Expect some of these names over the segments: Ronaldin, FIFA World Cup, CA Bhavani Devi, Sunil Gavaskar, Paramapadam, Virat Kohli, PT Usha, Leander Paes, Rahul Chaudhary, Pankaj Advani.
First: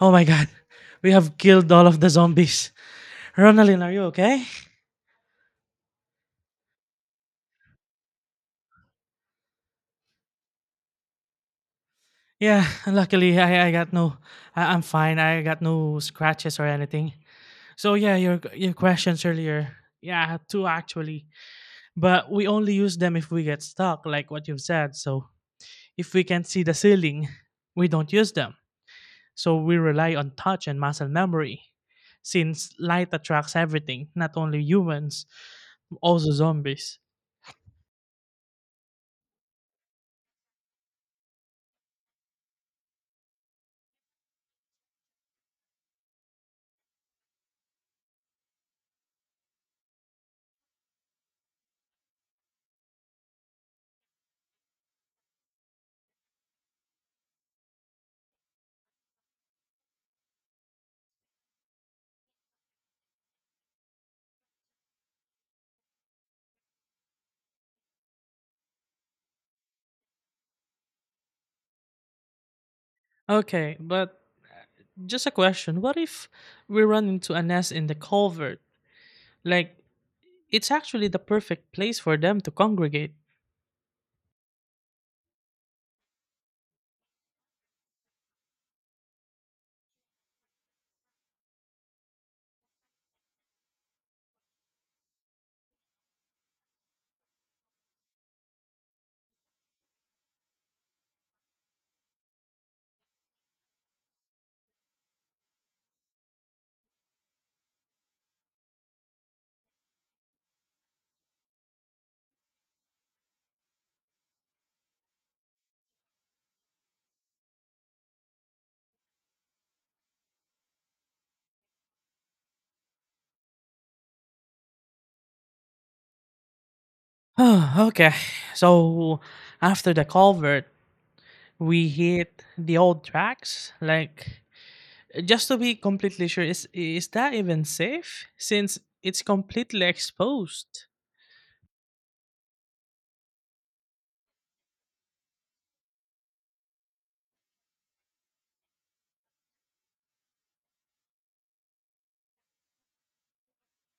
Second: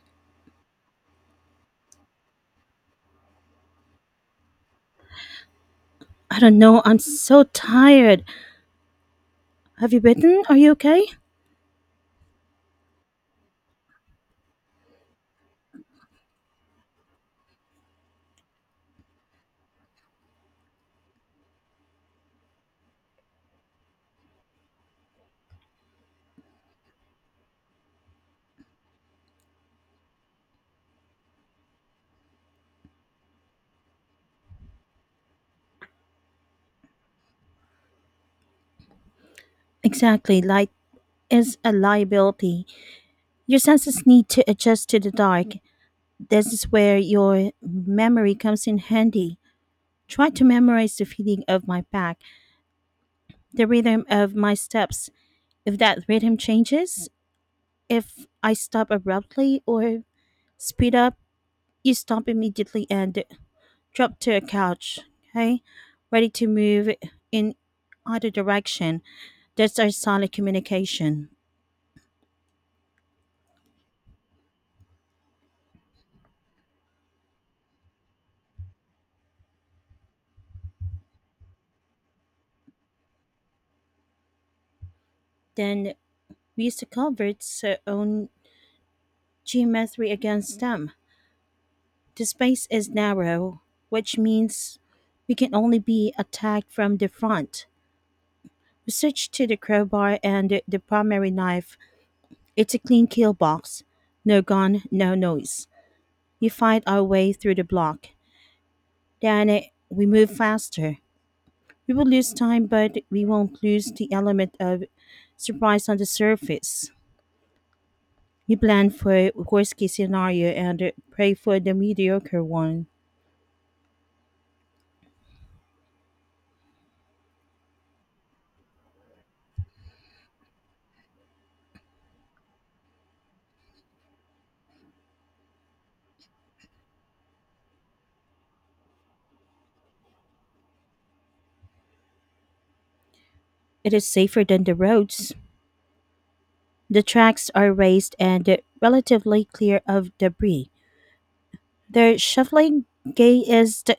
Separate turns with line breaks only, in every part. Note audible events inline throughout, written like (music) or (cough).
Oh my god, we have killed all of the zombies. Ronaldin, are you okay?
I don't know. I'm so tired. Have you bitten? Are you okay?
Yeah, luckily I got no, I'm fine. I got no scratches or anything. Your questions earlier. Yeah, I had two actually, but we only use them if we get stuck, like what you've said. So if we can't see the ceiling, we don't use them. So we rely on touch and muscle memory, since light attracts everything, not only humans, also zombies.
Exactly. Light is a liability. Your senses need to adjust to the dark. This is where your memory comes in handy. Try to memorize the feeling of my back, the rhythm of my steps. If that rhythm changes, if I stop abruptly or speed up, you stop immediately and drop to a couch, okay? Ready to move in either direction. That's our sonic communication.
Okay, but just a question. What if we run into a nest in the culvert? Like, it's actually the perfect place for them to congregate.
Then we use the culvert's own geometry against them. The space is narrow, which means we can only be attacked from the front. We switch to the crowbar and the primary knife. It's a clean kill box. No gun, no noise. We fight our way through the block. Then we move faster. We will lose time, but we won't lose the element of surprise on the surface. You plan for worst case scenario and pray for the mediocre one.
(sighs) Okay. So, after the culvert, we hit the old tracks. Like, just to be completely sure, is that even safe? Since it's completely exposed.
It is safer than the roads. The tracks are raised and relatively clear of debris. Their shuffling gait is, d-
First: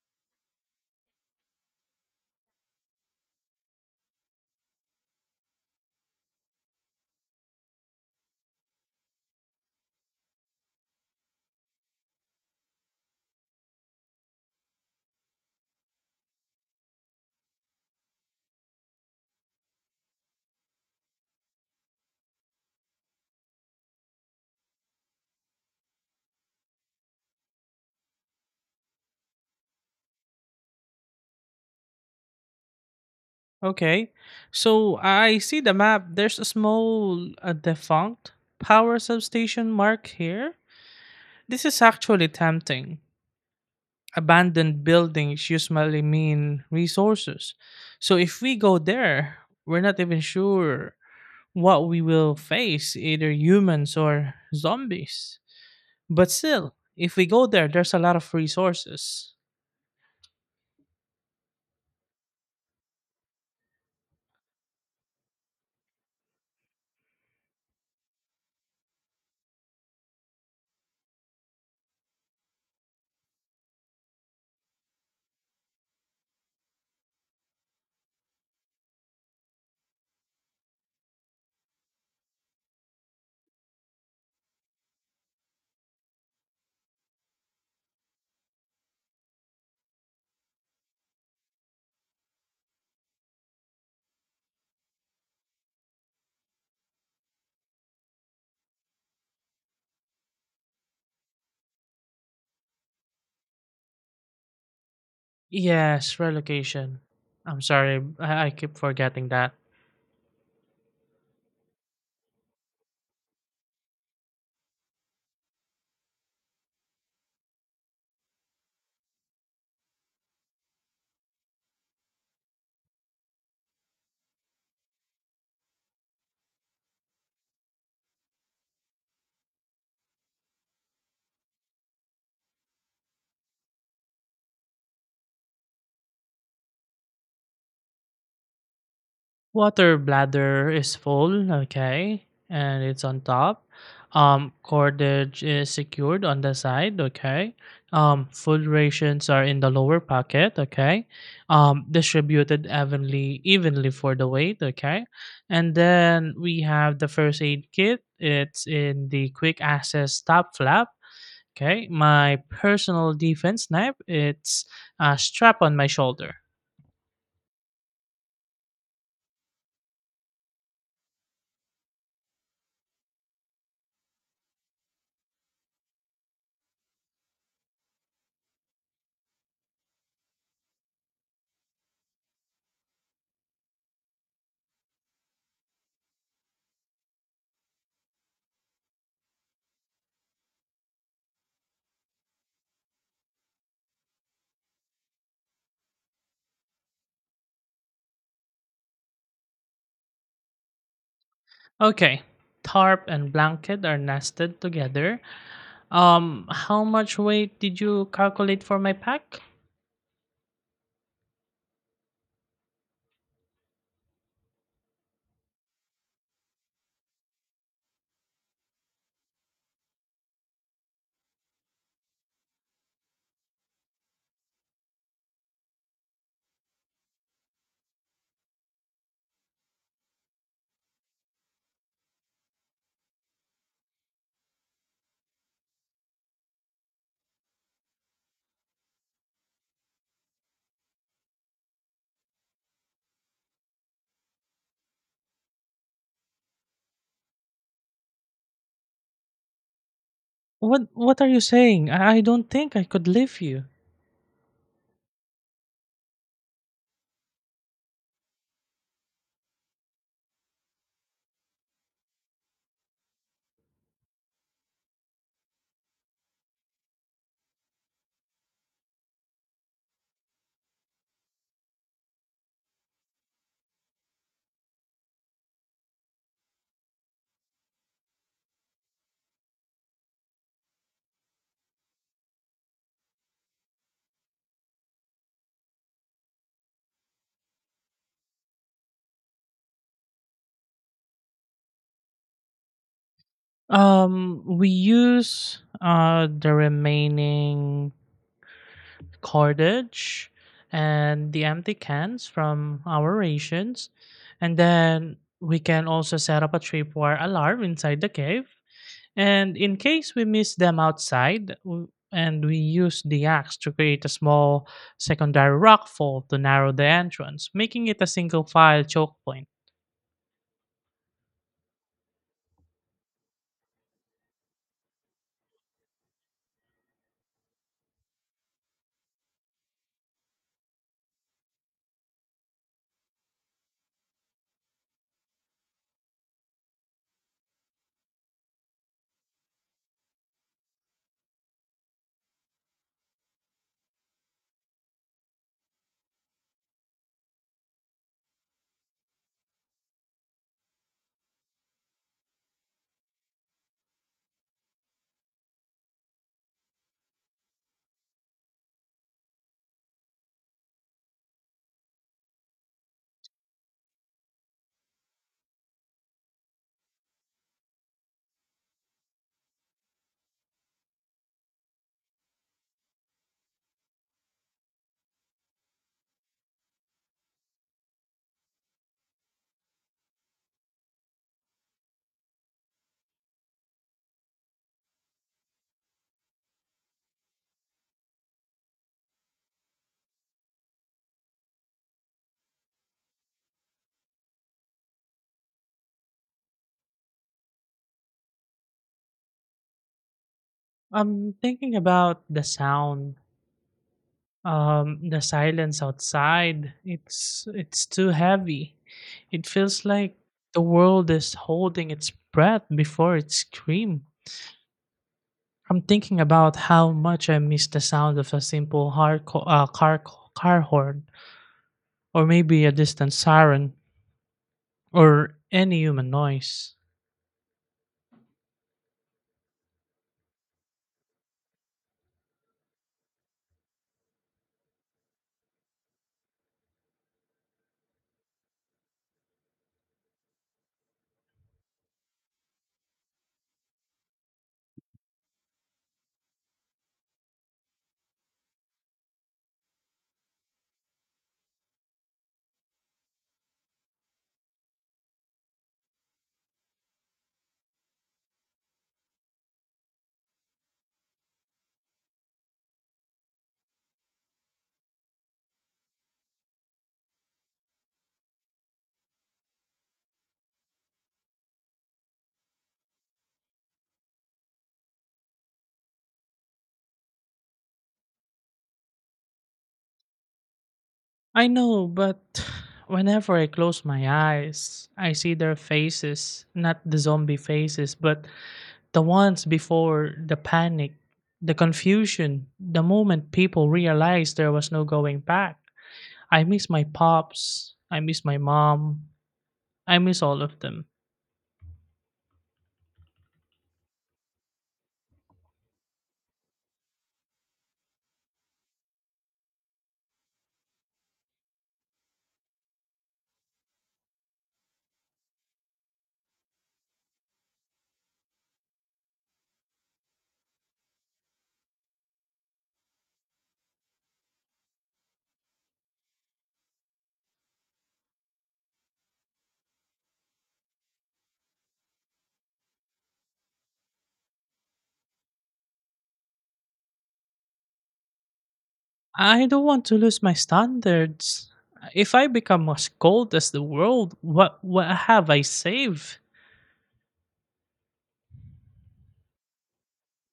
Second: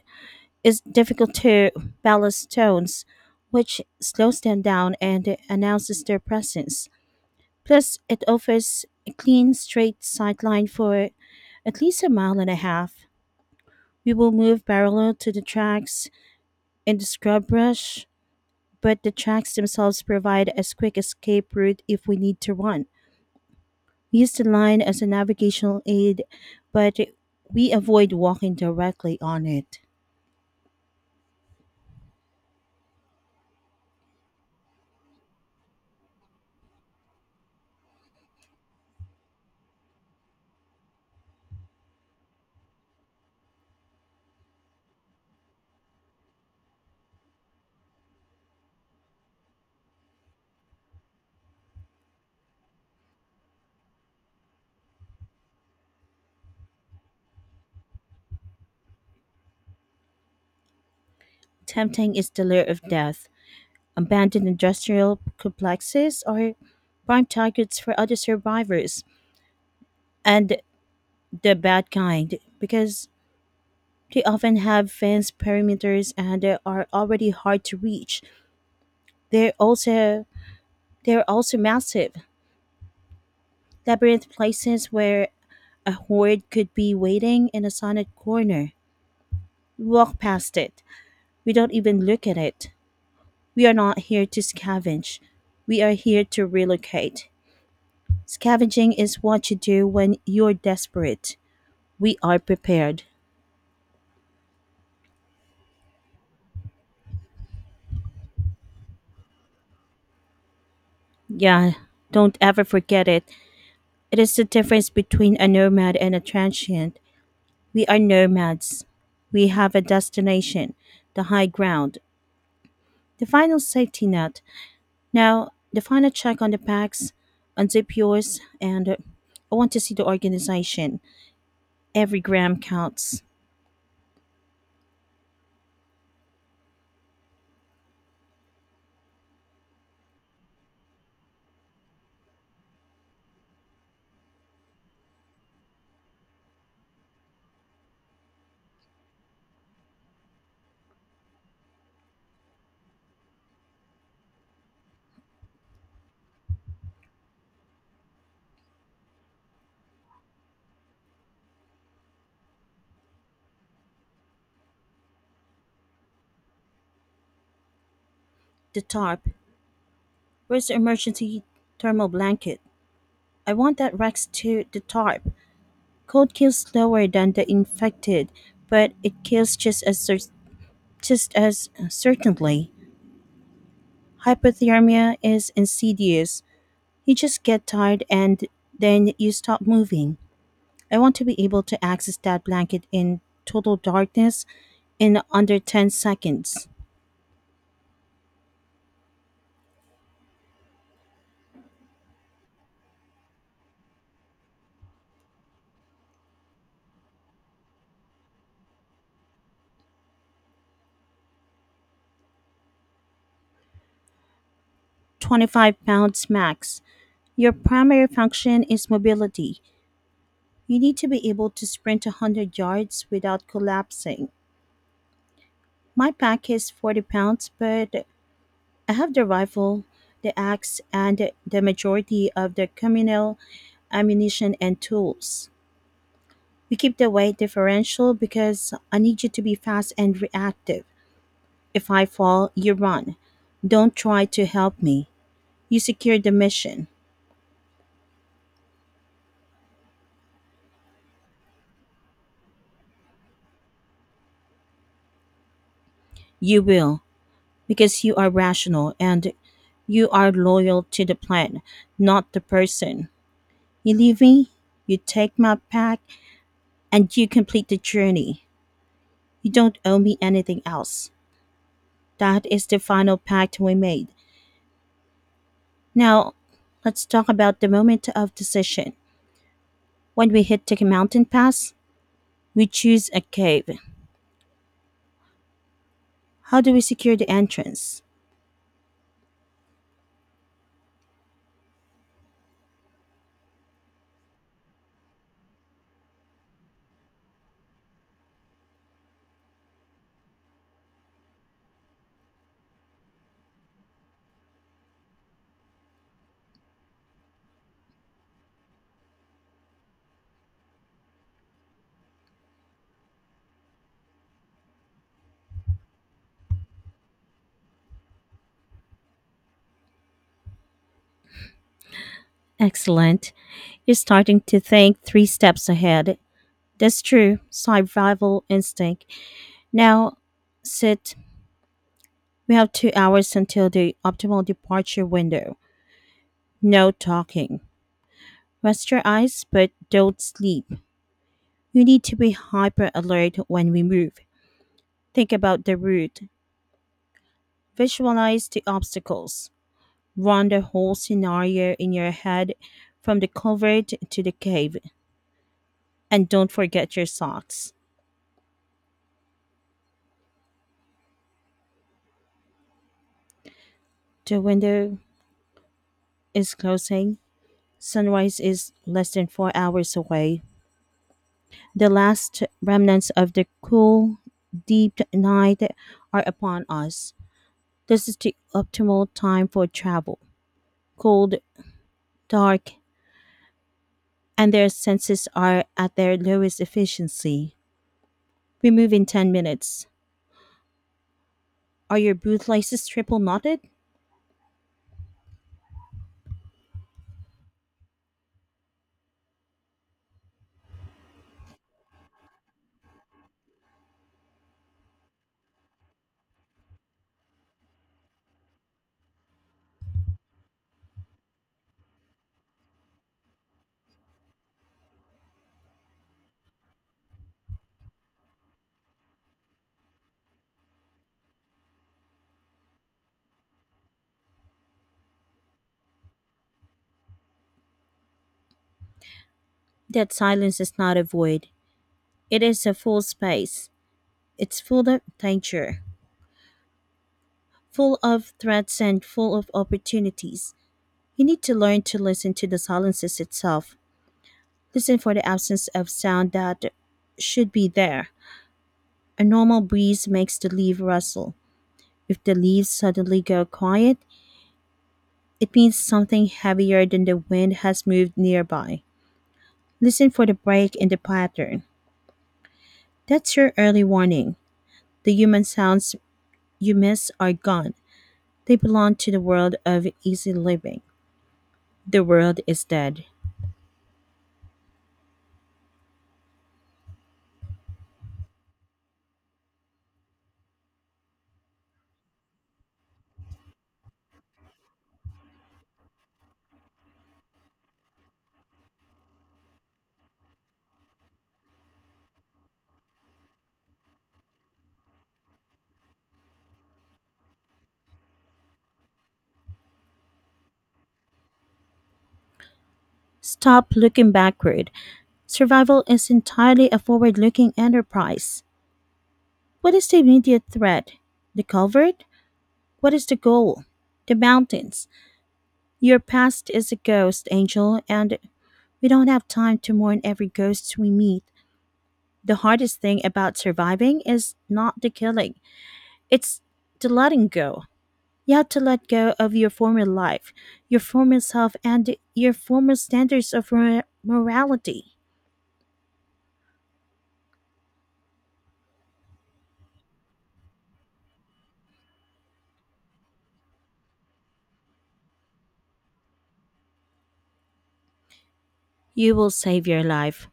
is difficult to ballast stones, which slows them down and announces their presence. Plus, it offers a clean, straight sideline for at least a mile and a half. We will move parallel to the tracks in the scrub brush, but the tracks themselves provide a quick escape route if we need to run. We use the line as a navigational aid, but we avoid walking directly on it.
Okay. So, I see the map. There's a small defunct power substation mark here. This is actually tempting. Abandoned buildings usually mean resources. So if we go there, we're not even sure what we will face, either humans or zombies. But still, if we go there, there's a lot of resources.
Tempting is the lair of death. Abandoned industrial complexes are prime targets for other survivors and the bad kind, because they often have fenced perimeters and they are already hard to reach. They're also they're also massive labyrinth places where a horde could be waiting in a sunlit corner. We walk past it. We don't even look at it. We are not here to scavenge. We are here to relocate. Scavenging is what you do when you're desperate. We are prepared.
Yes, relocation. I'm sorry, I keep forgetting that.
Yeah, don't ever forget it. It is the difference between a nomad and a transient. We are nomads. We have a destination, the high ground, the final safety net. Now, the final check on the packs, unzip yours, and I want to see the organization. Every gram counts.
Water bladder is full, okay, and it's on top. Cordage is secured on the side, okay. Food rations are in the lower pocket, okay. Distributed evenly for the weight, okay. And then we have the first aid kit. It's in the quick access top flap. Okay, my personal defense knife. It's strap on my shoulder.
The tarp. Where's the emergency thermal blanket? I want that Rex to the tarp. Cold kills slower than the infected, but it kills just as certainly. Hypothermia is insidious. You just get tired and then you stop moving. I want to be able to access that blanket in total darkness in under 10 seconds.
Okay. Tarp and blanket are nested together. How much weight did you calculate for my pack?
25 lbs max. Your primary function is mobility. You need to be able to sprint 100 yards without collapsing. My pack is 40 lbs, but I have the rifle, the axe, and the majority of the communal ammunition and tools. We keep the weight differential because I need you to be fast and reactive. If I fall, you run. Don't try to help me. You secure the mission.
What what are you saying? I don't think I could leave you.
You will, because you are rational and you are loyal to the plan, not the person. You leave me, you take my pack, and you complete the journey. You don't owe me anything else. That is the final pact we made. Now, let's talk about the moment of decision. When we hit the mountain pass, we choose a cave. How do we secure the entrance?
We use the remaining cordage and the empty cans from our rations, and then we can also set up a tripwire alarm inside the cave. And in case we miss them outside, and we use the axe to create a small secondary rockfall to narrow the entrance, making it a single file choke point.
Excellent. You're starting to think three steps ahead. That's true survival instinct. Now, sit. We have 2 hours until the optimal departure window. No talking. Rest your eyes, but don't sleep. You need to be hyper alert when we move. Think about the route. Visualize the obstacles. Run the whole scenario in your head from the culvert to the cave. And don't forget your socks. The window is closing. Sunrise is less than 4 hours away. The last remnants of the cool, deep night are upon us. This is the optimal time for travel. Cold, dark, and their senses are at their lowest efficiency. We move in 10 minutes. Are your bootlaces triple knotted?
I'm thinking about the sound, the silence outside. It's too heavy. It feels like the world is holding its breath before it screams. I'm thinking about how much I miss the sound of a simple uh, car car horn, or maybe a distant siren, or any human noise.
That silence is not a void. It is a full space. It's full of danger, full of threats, and full of opportunities. You need to learn to listen to the silences itself. Listen for the absence of sound that should be there. A normal breeze makes the leaf rustle. If the leaves suddenly go quiet, it means something heavier than the wind has moved nearby. Listen for the break in the pattern. That's your early warning. The human sounds you miss are gone. They belong to the world of easy living. The world is dead.
I know, but whenever I close my eyes, I see their faces, not the zombie faces, but the ones before the panic, the confusion, the moment people realized there was no going back. I miss my pops, I miss my mom, I miss all of them.
Stop looking backward. Survival is entirely a forward looking enterprise. What is the immediate threat? The culvert? What is the goal? The mountains. Your past is a ghost, Angel, and we don't have time to mourn every ghost we meet. The hardest thing about surviving is not the killing, it's the letting go. You have to let go of your former life, your former self, and your former standards of morality.
I don't want to lose my standards. If I become as cold as the world, what have I saved?
You will save your life,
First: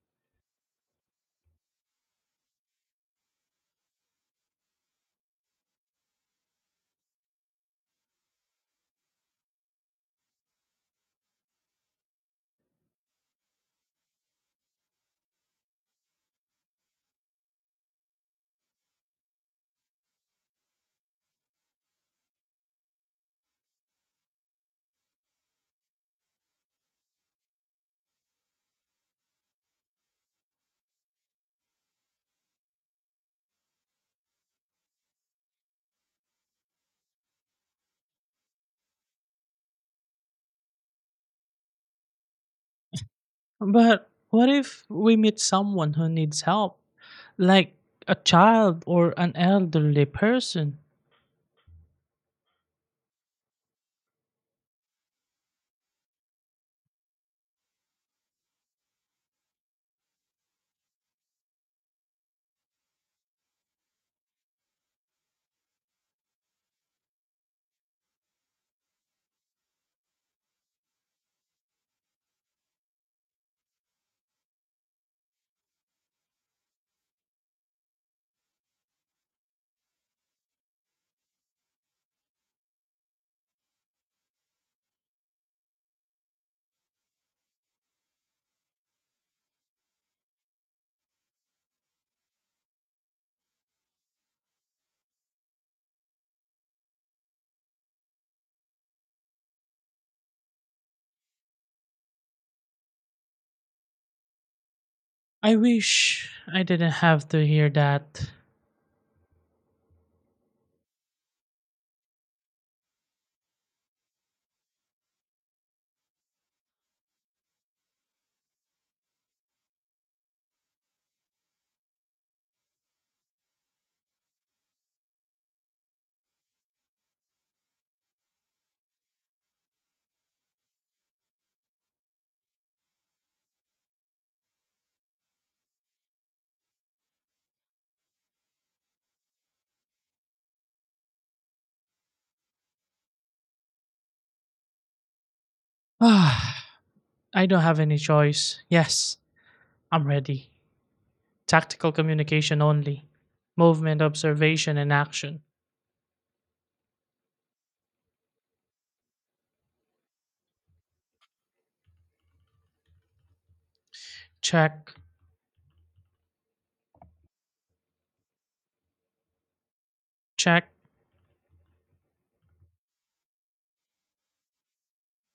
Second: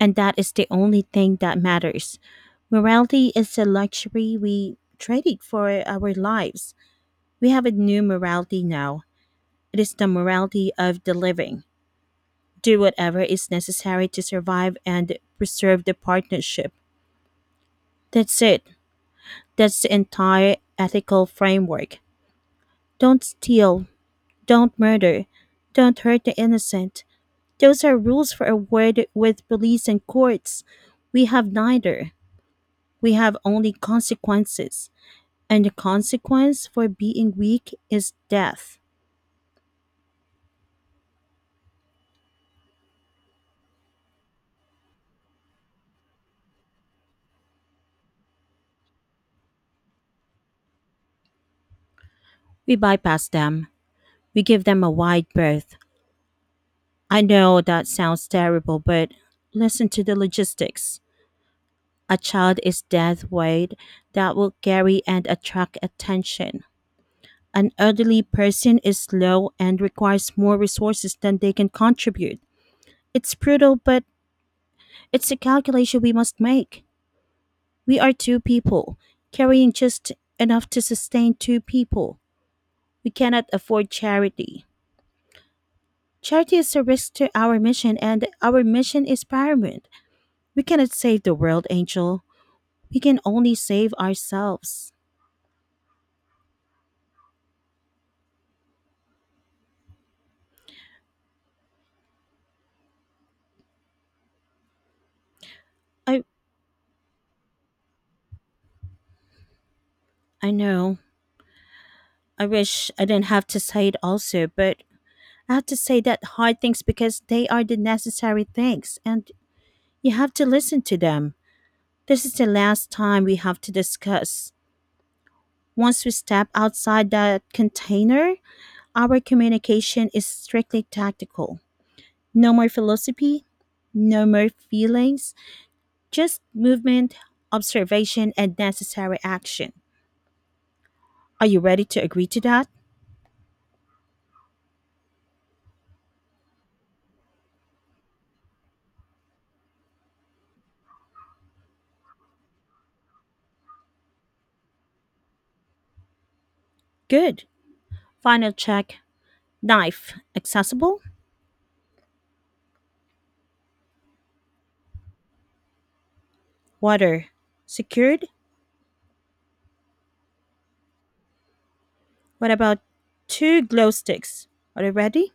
and that is the only thing that matters. Morality is a luxury we traded for our lives. We have a new morality now. It is the morality of the living. Do whatever is necessary to survive and preserve the partnership. That's it. That's the entire ethical framework. Don't steal, don't murder. Don't hurt the innocent. Those are rules for a word with police and courts. We have neither. We have only consequences. And the consequence for being weak is death.
But what if we meet someone who needs help, like a child or an elderly person?
We bypass them. We give them a wide berth. I know that sounds terrible, but listen to the logistics. A child is death weight that will carry and attract attention. An elderly person is slow and requires more resources than they can contribute. It's brutal, but it's a calculation we must make. We are two people, carrying just enough to sustain two people. We cannot afford charity. Charity is a risk to our mission, and our mission is paramount. We cannot save the world, Angel. We can only save ourselves.
I
I
wish I didn't have to hear that. (sighs)
I know. I wish I didn't have to say it also, but I have to say that hard things because they are the necessary things and you have to listen to them. This is the last time we have to discuss. Once we step outside that container, our communication is strictly tactical. No more philosophy, no more feelings, just movement, observation, and necessary action. Are you ready to agree to that?
Ah, I don't have any choice. Yes, I'm ready. Tactical communication only. Movement, observation, and action.
Good. Final check: knife, accessible,
Check,
water, secured.
check,
What about two glow sticks? Are they ready?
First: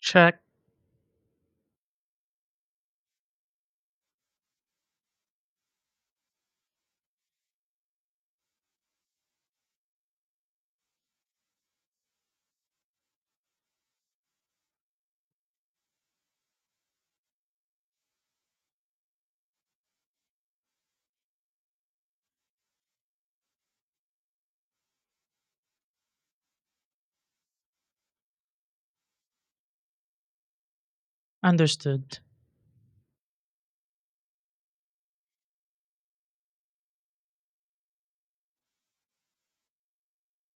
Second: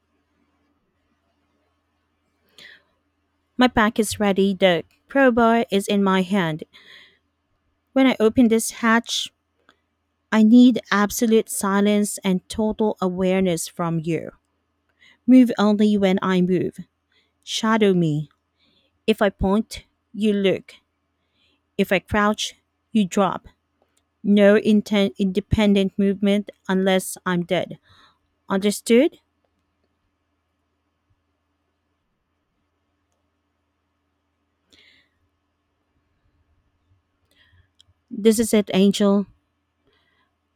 check.
My pack is ready. The crowbar is in my hand. When I open this hatch, I need absolute silence and total awareness from you. Move only when I move. Shadow me. If I point, you look. If I crouch, you drop. No independent movement unless I'm dead. Understood?
Understood.
This is it, Angel.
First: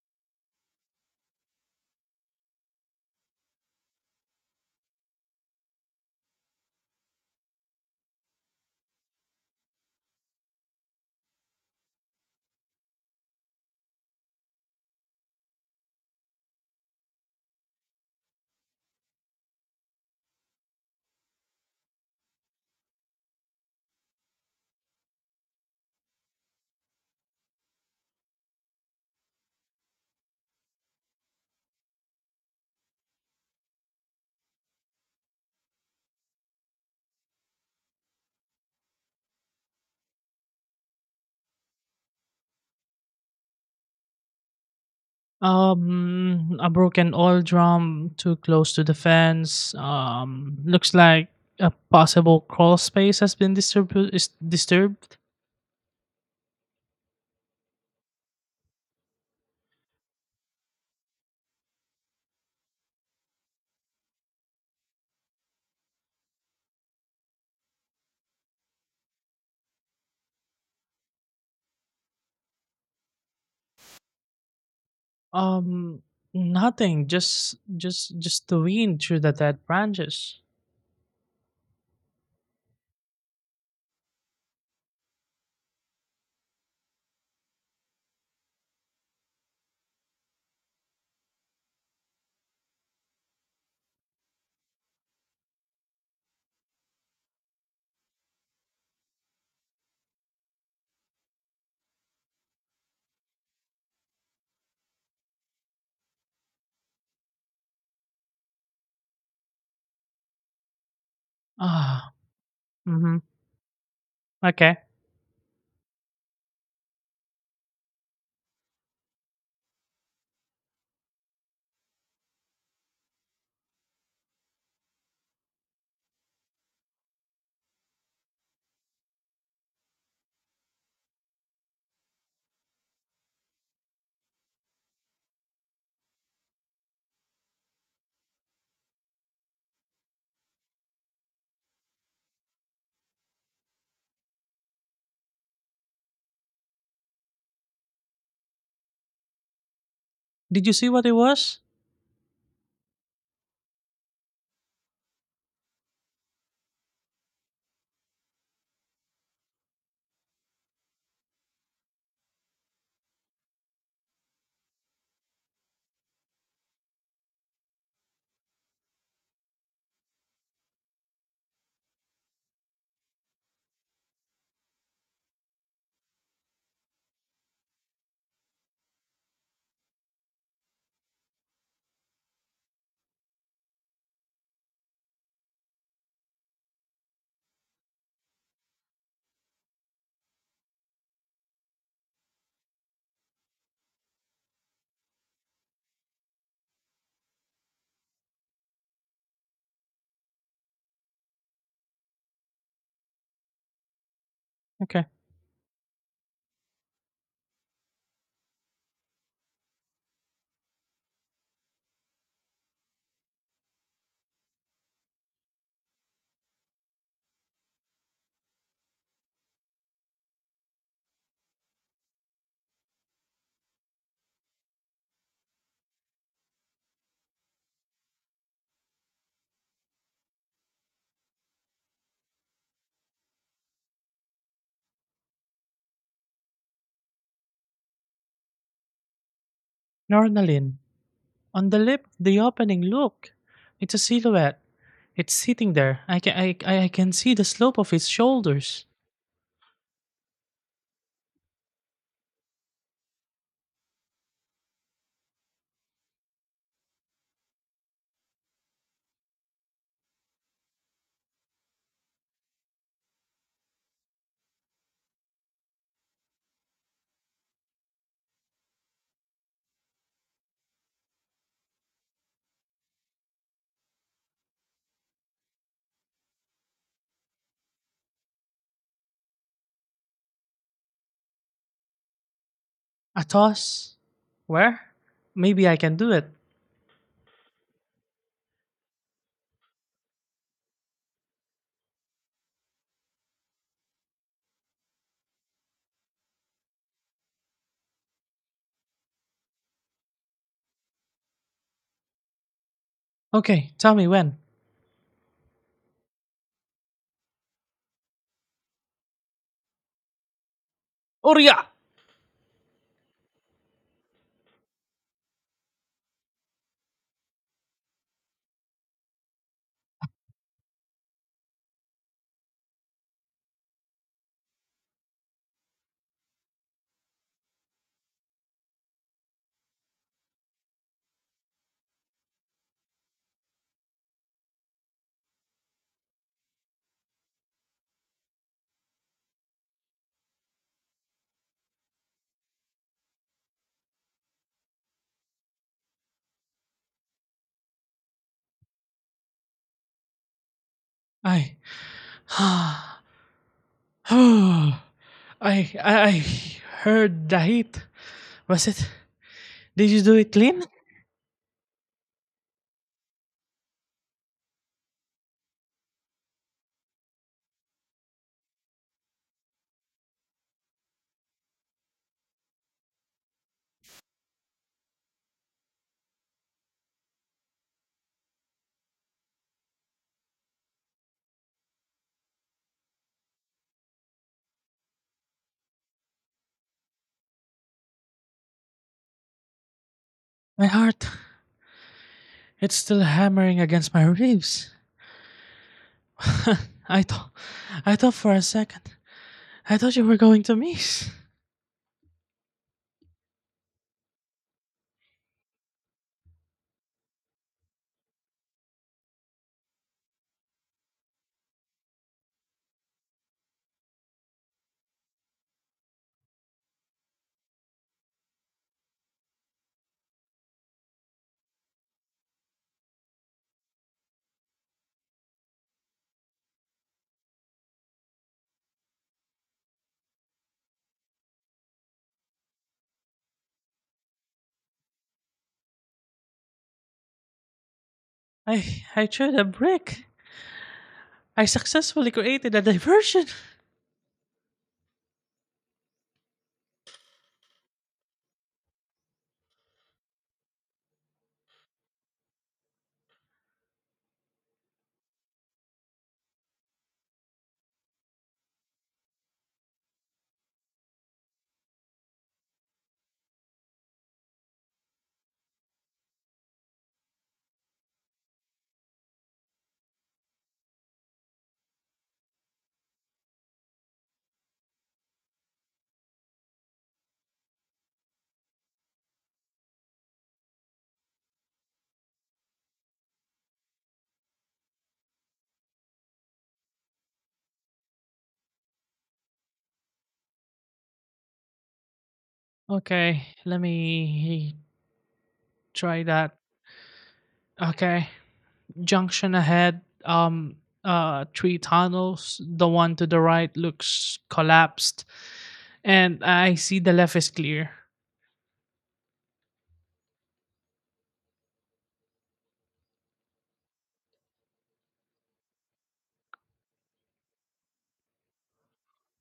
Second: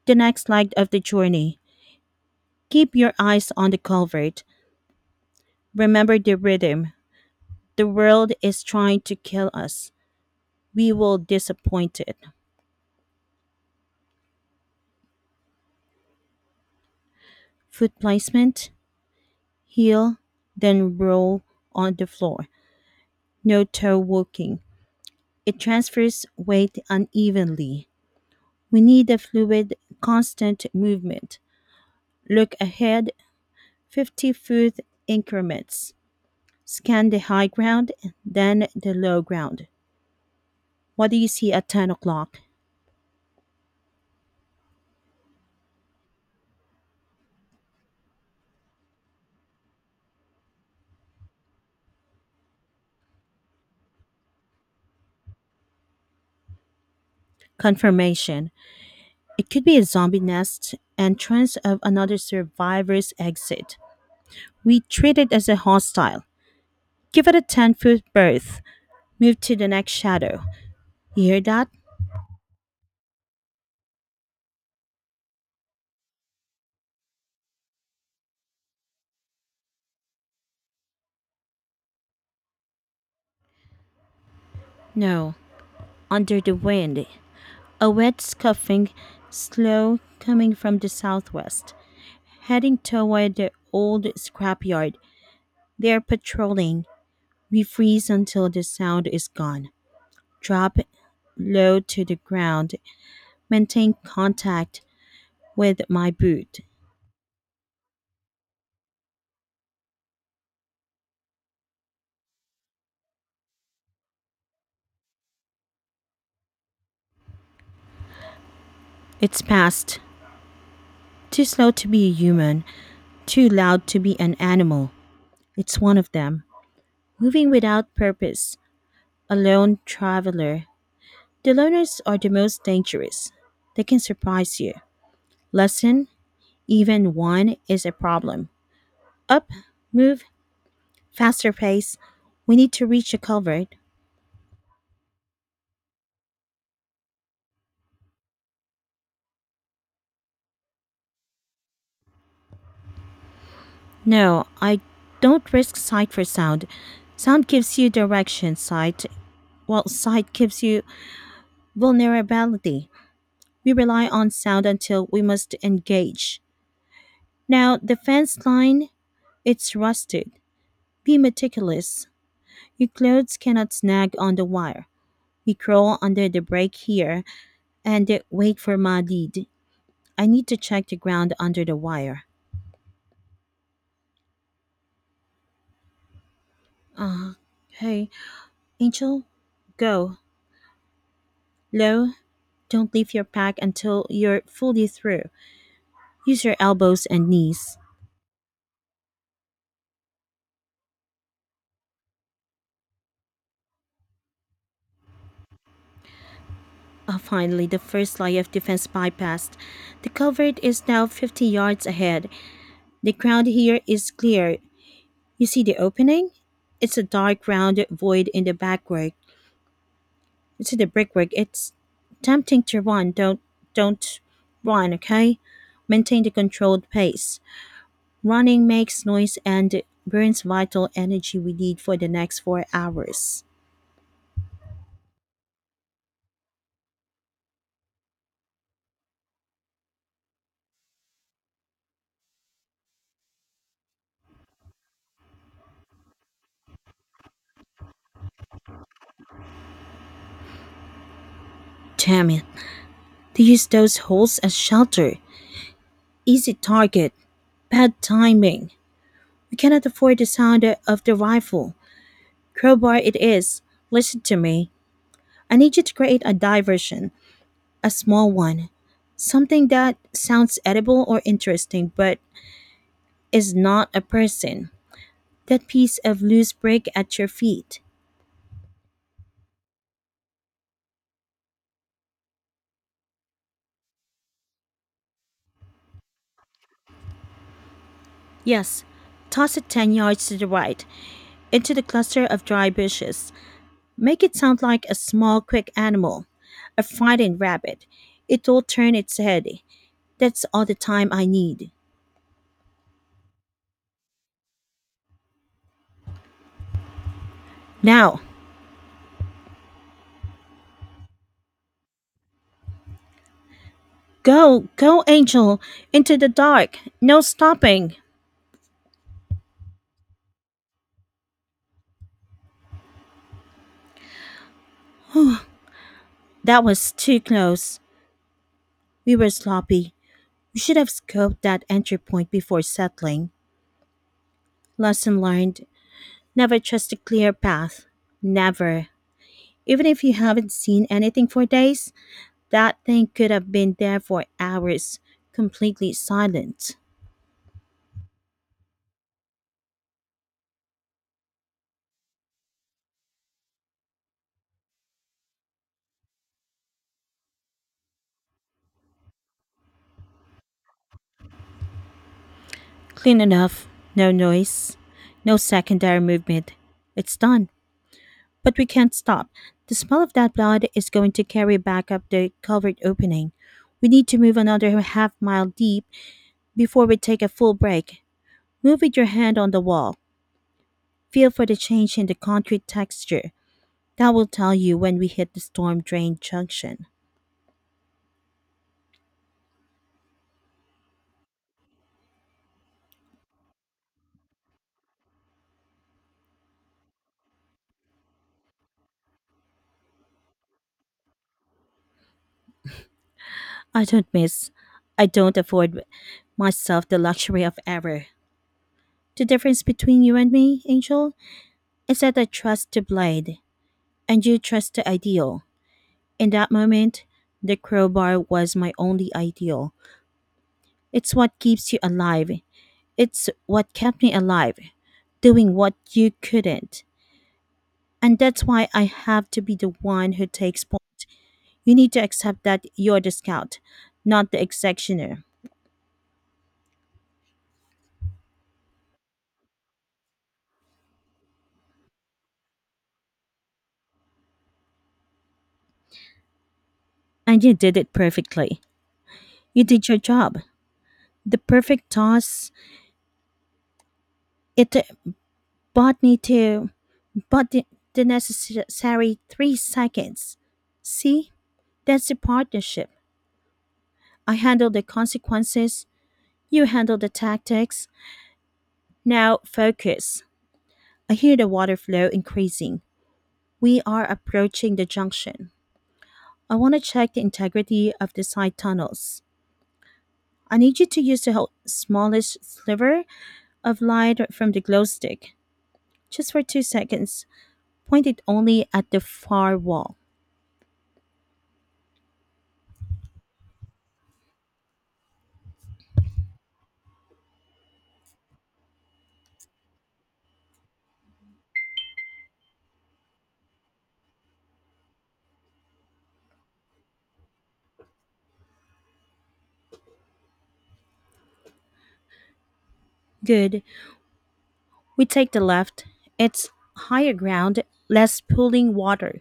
The next leg of the journey. Keep your eyes on the culvert. Remember the rhythm. The world is trying to kill us. We will disappoint it. Foot placement, heel, then roll on the floor. No toe walking. It transfers weight unevenly. We need a fluid, constant movement. Look ahead, 50-foot increments. Scan the high ground, then the low ground. What do you see at 10 o'clock?
A broken oil drum too close to the fence. Looks like a possible crawl space has been disturbed. Is disturbed.
Confirmation. It could be a zombie nest, entrance of another survivor's exit. We treat it as a hostile. Give it a 10-foot berth. Move to the next shadow. You hear that?
Um, nothing. Just the wind through the dead branches.
No. Under the wind. A wet scuffing, slow, coming from the southwest, heading toward the old scrapyard. They're patrolling. We freeze until the sound is gone. Drop low to the ground. Maintain contact with my boot.
Ah. Mm-hmm. Okay.
It's past. Too slow to be a human, too loud to be an animal. It's one of them. Moving without purpose, a lone traveler. The loners are the most dangerous. They can surprise you. Lesson, even one, is a problem. Up, move, faster pace. We need to reach a culvert.
Did you see what it was?
No, I don't risk sight for sound. Sound gives you direction, sight, while sight gives you vulnerability. We rely on sound until we must engage. Now, the fence line, it's rusted. Be meticulous. Your clothes cannot snag on the wire. We crawl under the break here and wait for my lead. I need to check the ground under the wire. Uh, Hey, Angel, go. Low, don't leave your pack until you're fully through. Use your elbows and knees.
Okay.
Ah, finally, the first line of defense bypassed. The culvert is now 50 yards ahead. The ground here is clear. You see the opening? It's a dark, round void in the backwork. You see the brickwork. It's tempting to run. Don't run, okay? Maintain the controlled pace. Running makes noise and burns vital energy we need for the next 4 hours.
Nornalin. On the lip, the opening. Look, it's a silhouette. It's sitting there. I can, I I can see the slope of its shoulders.
Damn it. They use those holes as shelter. Easy target. Bad timing. We cannot afford the sound of the rifle. Crowbar it is. Listen to me. I need you to create a diversion, a small one. Something that sounds edible or interesting but is not a person. That piece of loose brick at your feet.
Athos? Where? Maybe I can do it.
Yes, toss it 10 yards to the right, into the cluster of dry bushes. Make it sound like a small, quick animal, a frightened rabbit. It will turn its head. That's all the time I need.
Okay, tell me when.
Now!
Oria!
Go, go, Angel! Into the dark! No stopping! That was too close. We were sloppy. We should have scoped that entry point before settling. Lesson learned, never trust a clear path. Never. Even if you haven't seen anything for days, that thing could have been there for hours, completely silent.
I. (sighs) I. I heard the heat. Was it? Did you do it clean?
Clean enough, no noise, no secondary movement. It's done. But we can't stop. The smell of that blood is going to carry back up the covered opening. We need to move another half mile deep before we take a full break. Move with your hand on the wall. Feel for the change in the concrete texture. That will tell you when we hit the storm drain junction.
My heart. It's still hammering against my ribs. (laughs) I thought. I thought for a second. I thought you were going to miss.
I don't miss. I don't afford myself the luxury of error. The difference between you and me, Angel, is that I trust the blade, and you trust the ideal. In that moment, the crowbar was my only ideal. It's what keeps you alive. It's what kept me alive, doing what you couldn't. And that's why I have to be the one who takes point. You need to accept that you're the scout, not the executioner.
I threw a brick. I successfully created a diversion.
And you did it perfectly. You did your job. The perfect toss, it bought me to, bought the necessary three seconds. See? That's the partnership. I handle the consequences, you handle the tactics. Now focus. I hear the water flow increasing. We are approaching the junction. I want to check the integrity of the side tunnels. I need you to use the smallest sliver of light from the glow stick, just for two seconds. Point it only at the far wall.
Okay, let me try that. Okay. Junction ahead. Three tunnels, the one to the right looks collapsed, and I see the left is clear.
Good. We take the left. It's higher ground, less pooling water,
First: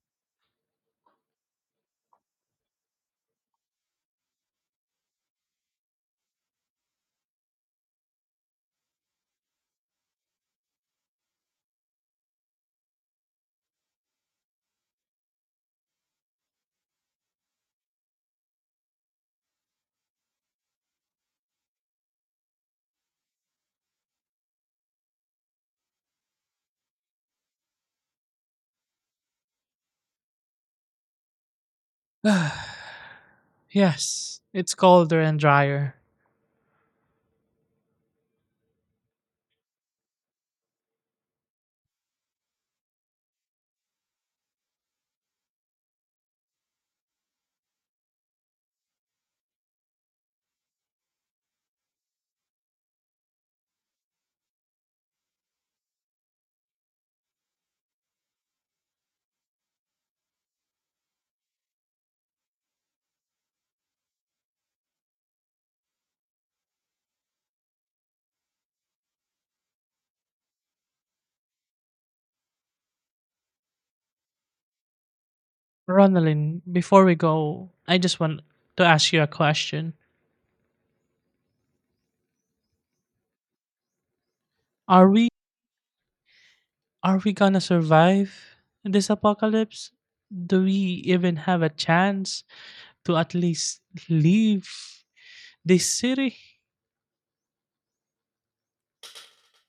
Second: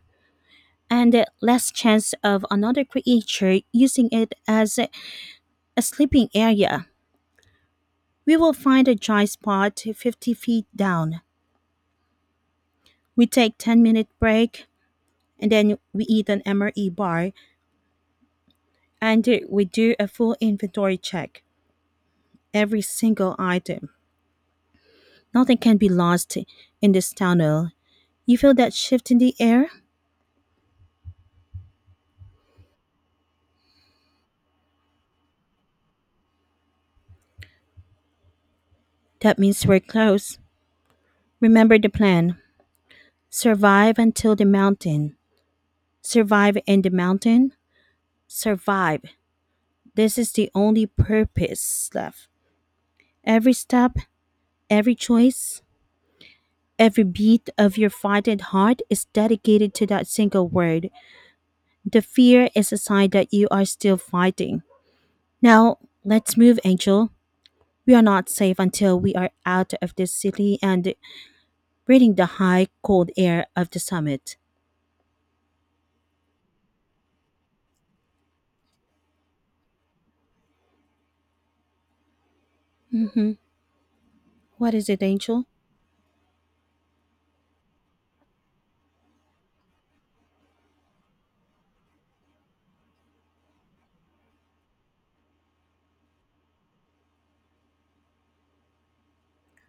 and less chance of another creature using it as a sleeping area. We will find a dry spot 50 feet down. We take 10-minute break and then we eat an MRE bar and we do a full inventory check. Every single item. Nothing can be lost in this tunnel. You feel that shift in the air?
(sighs) Yes, it's colder and drier.
That means we're close. Remember the plan. Survive until the mountain. Survive in the mountain. Survive. This is the only purpose left. Every step, every choice, every beat of your fighting heart is dedicated to that single word. The fear is a sign that you are still fighting. Now, let's move, Angel. We are not safe until we are out of this city and breathing the high, cold air of the summit.
Ronalyn, before we go, I just want to ask you a question.
Mm-hmm. What is it,
are we
Angel?
are we gonna survive this apocalypse? Do we even have a chance to at least leave this city?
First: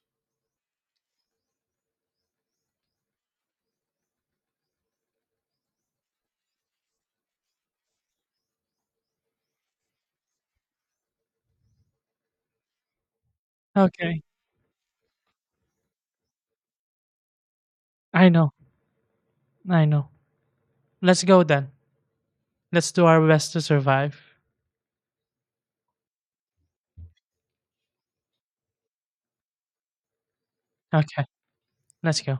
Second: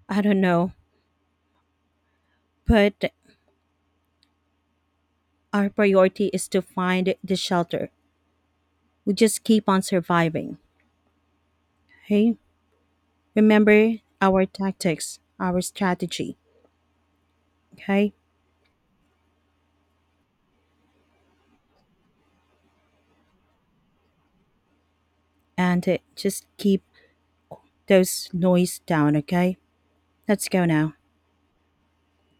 I don't know, but our priority is to find the shelter. We just keep on surviving. Hey, remember
Okay.
our tactics, our strategy, okay?
I know i know Let's go then. Let's do our best to survive.
And Just keep those noise down, okay? Let's go now.
Okay, let's go.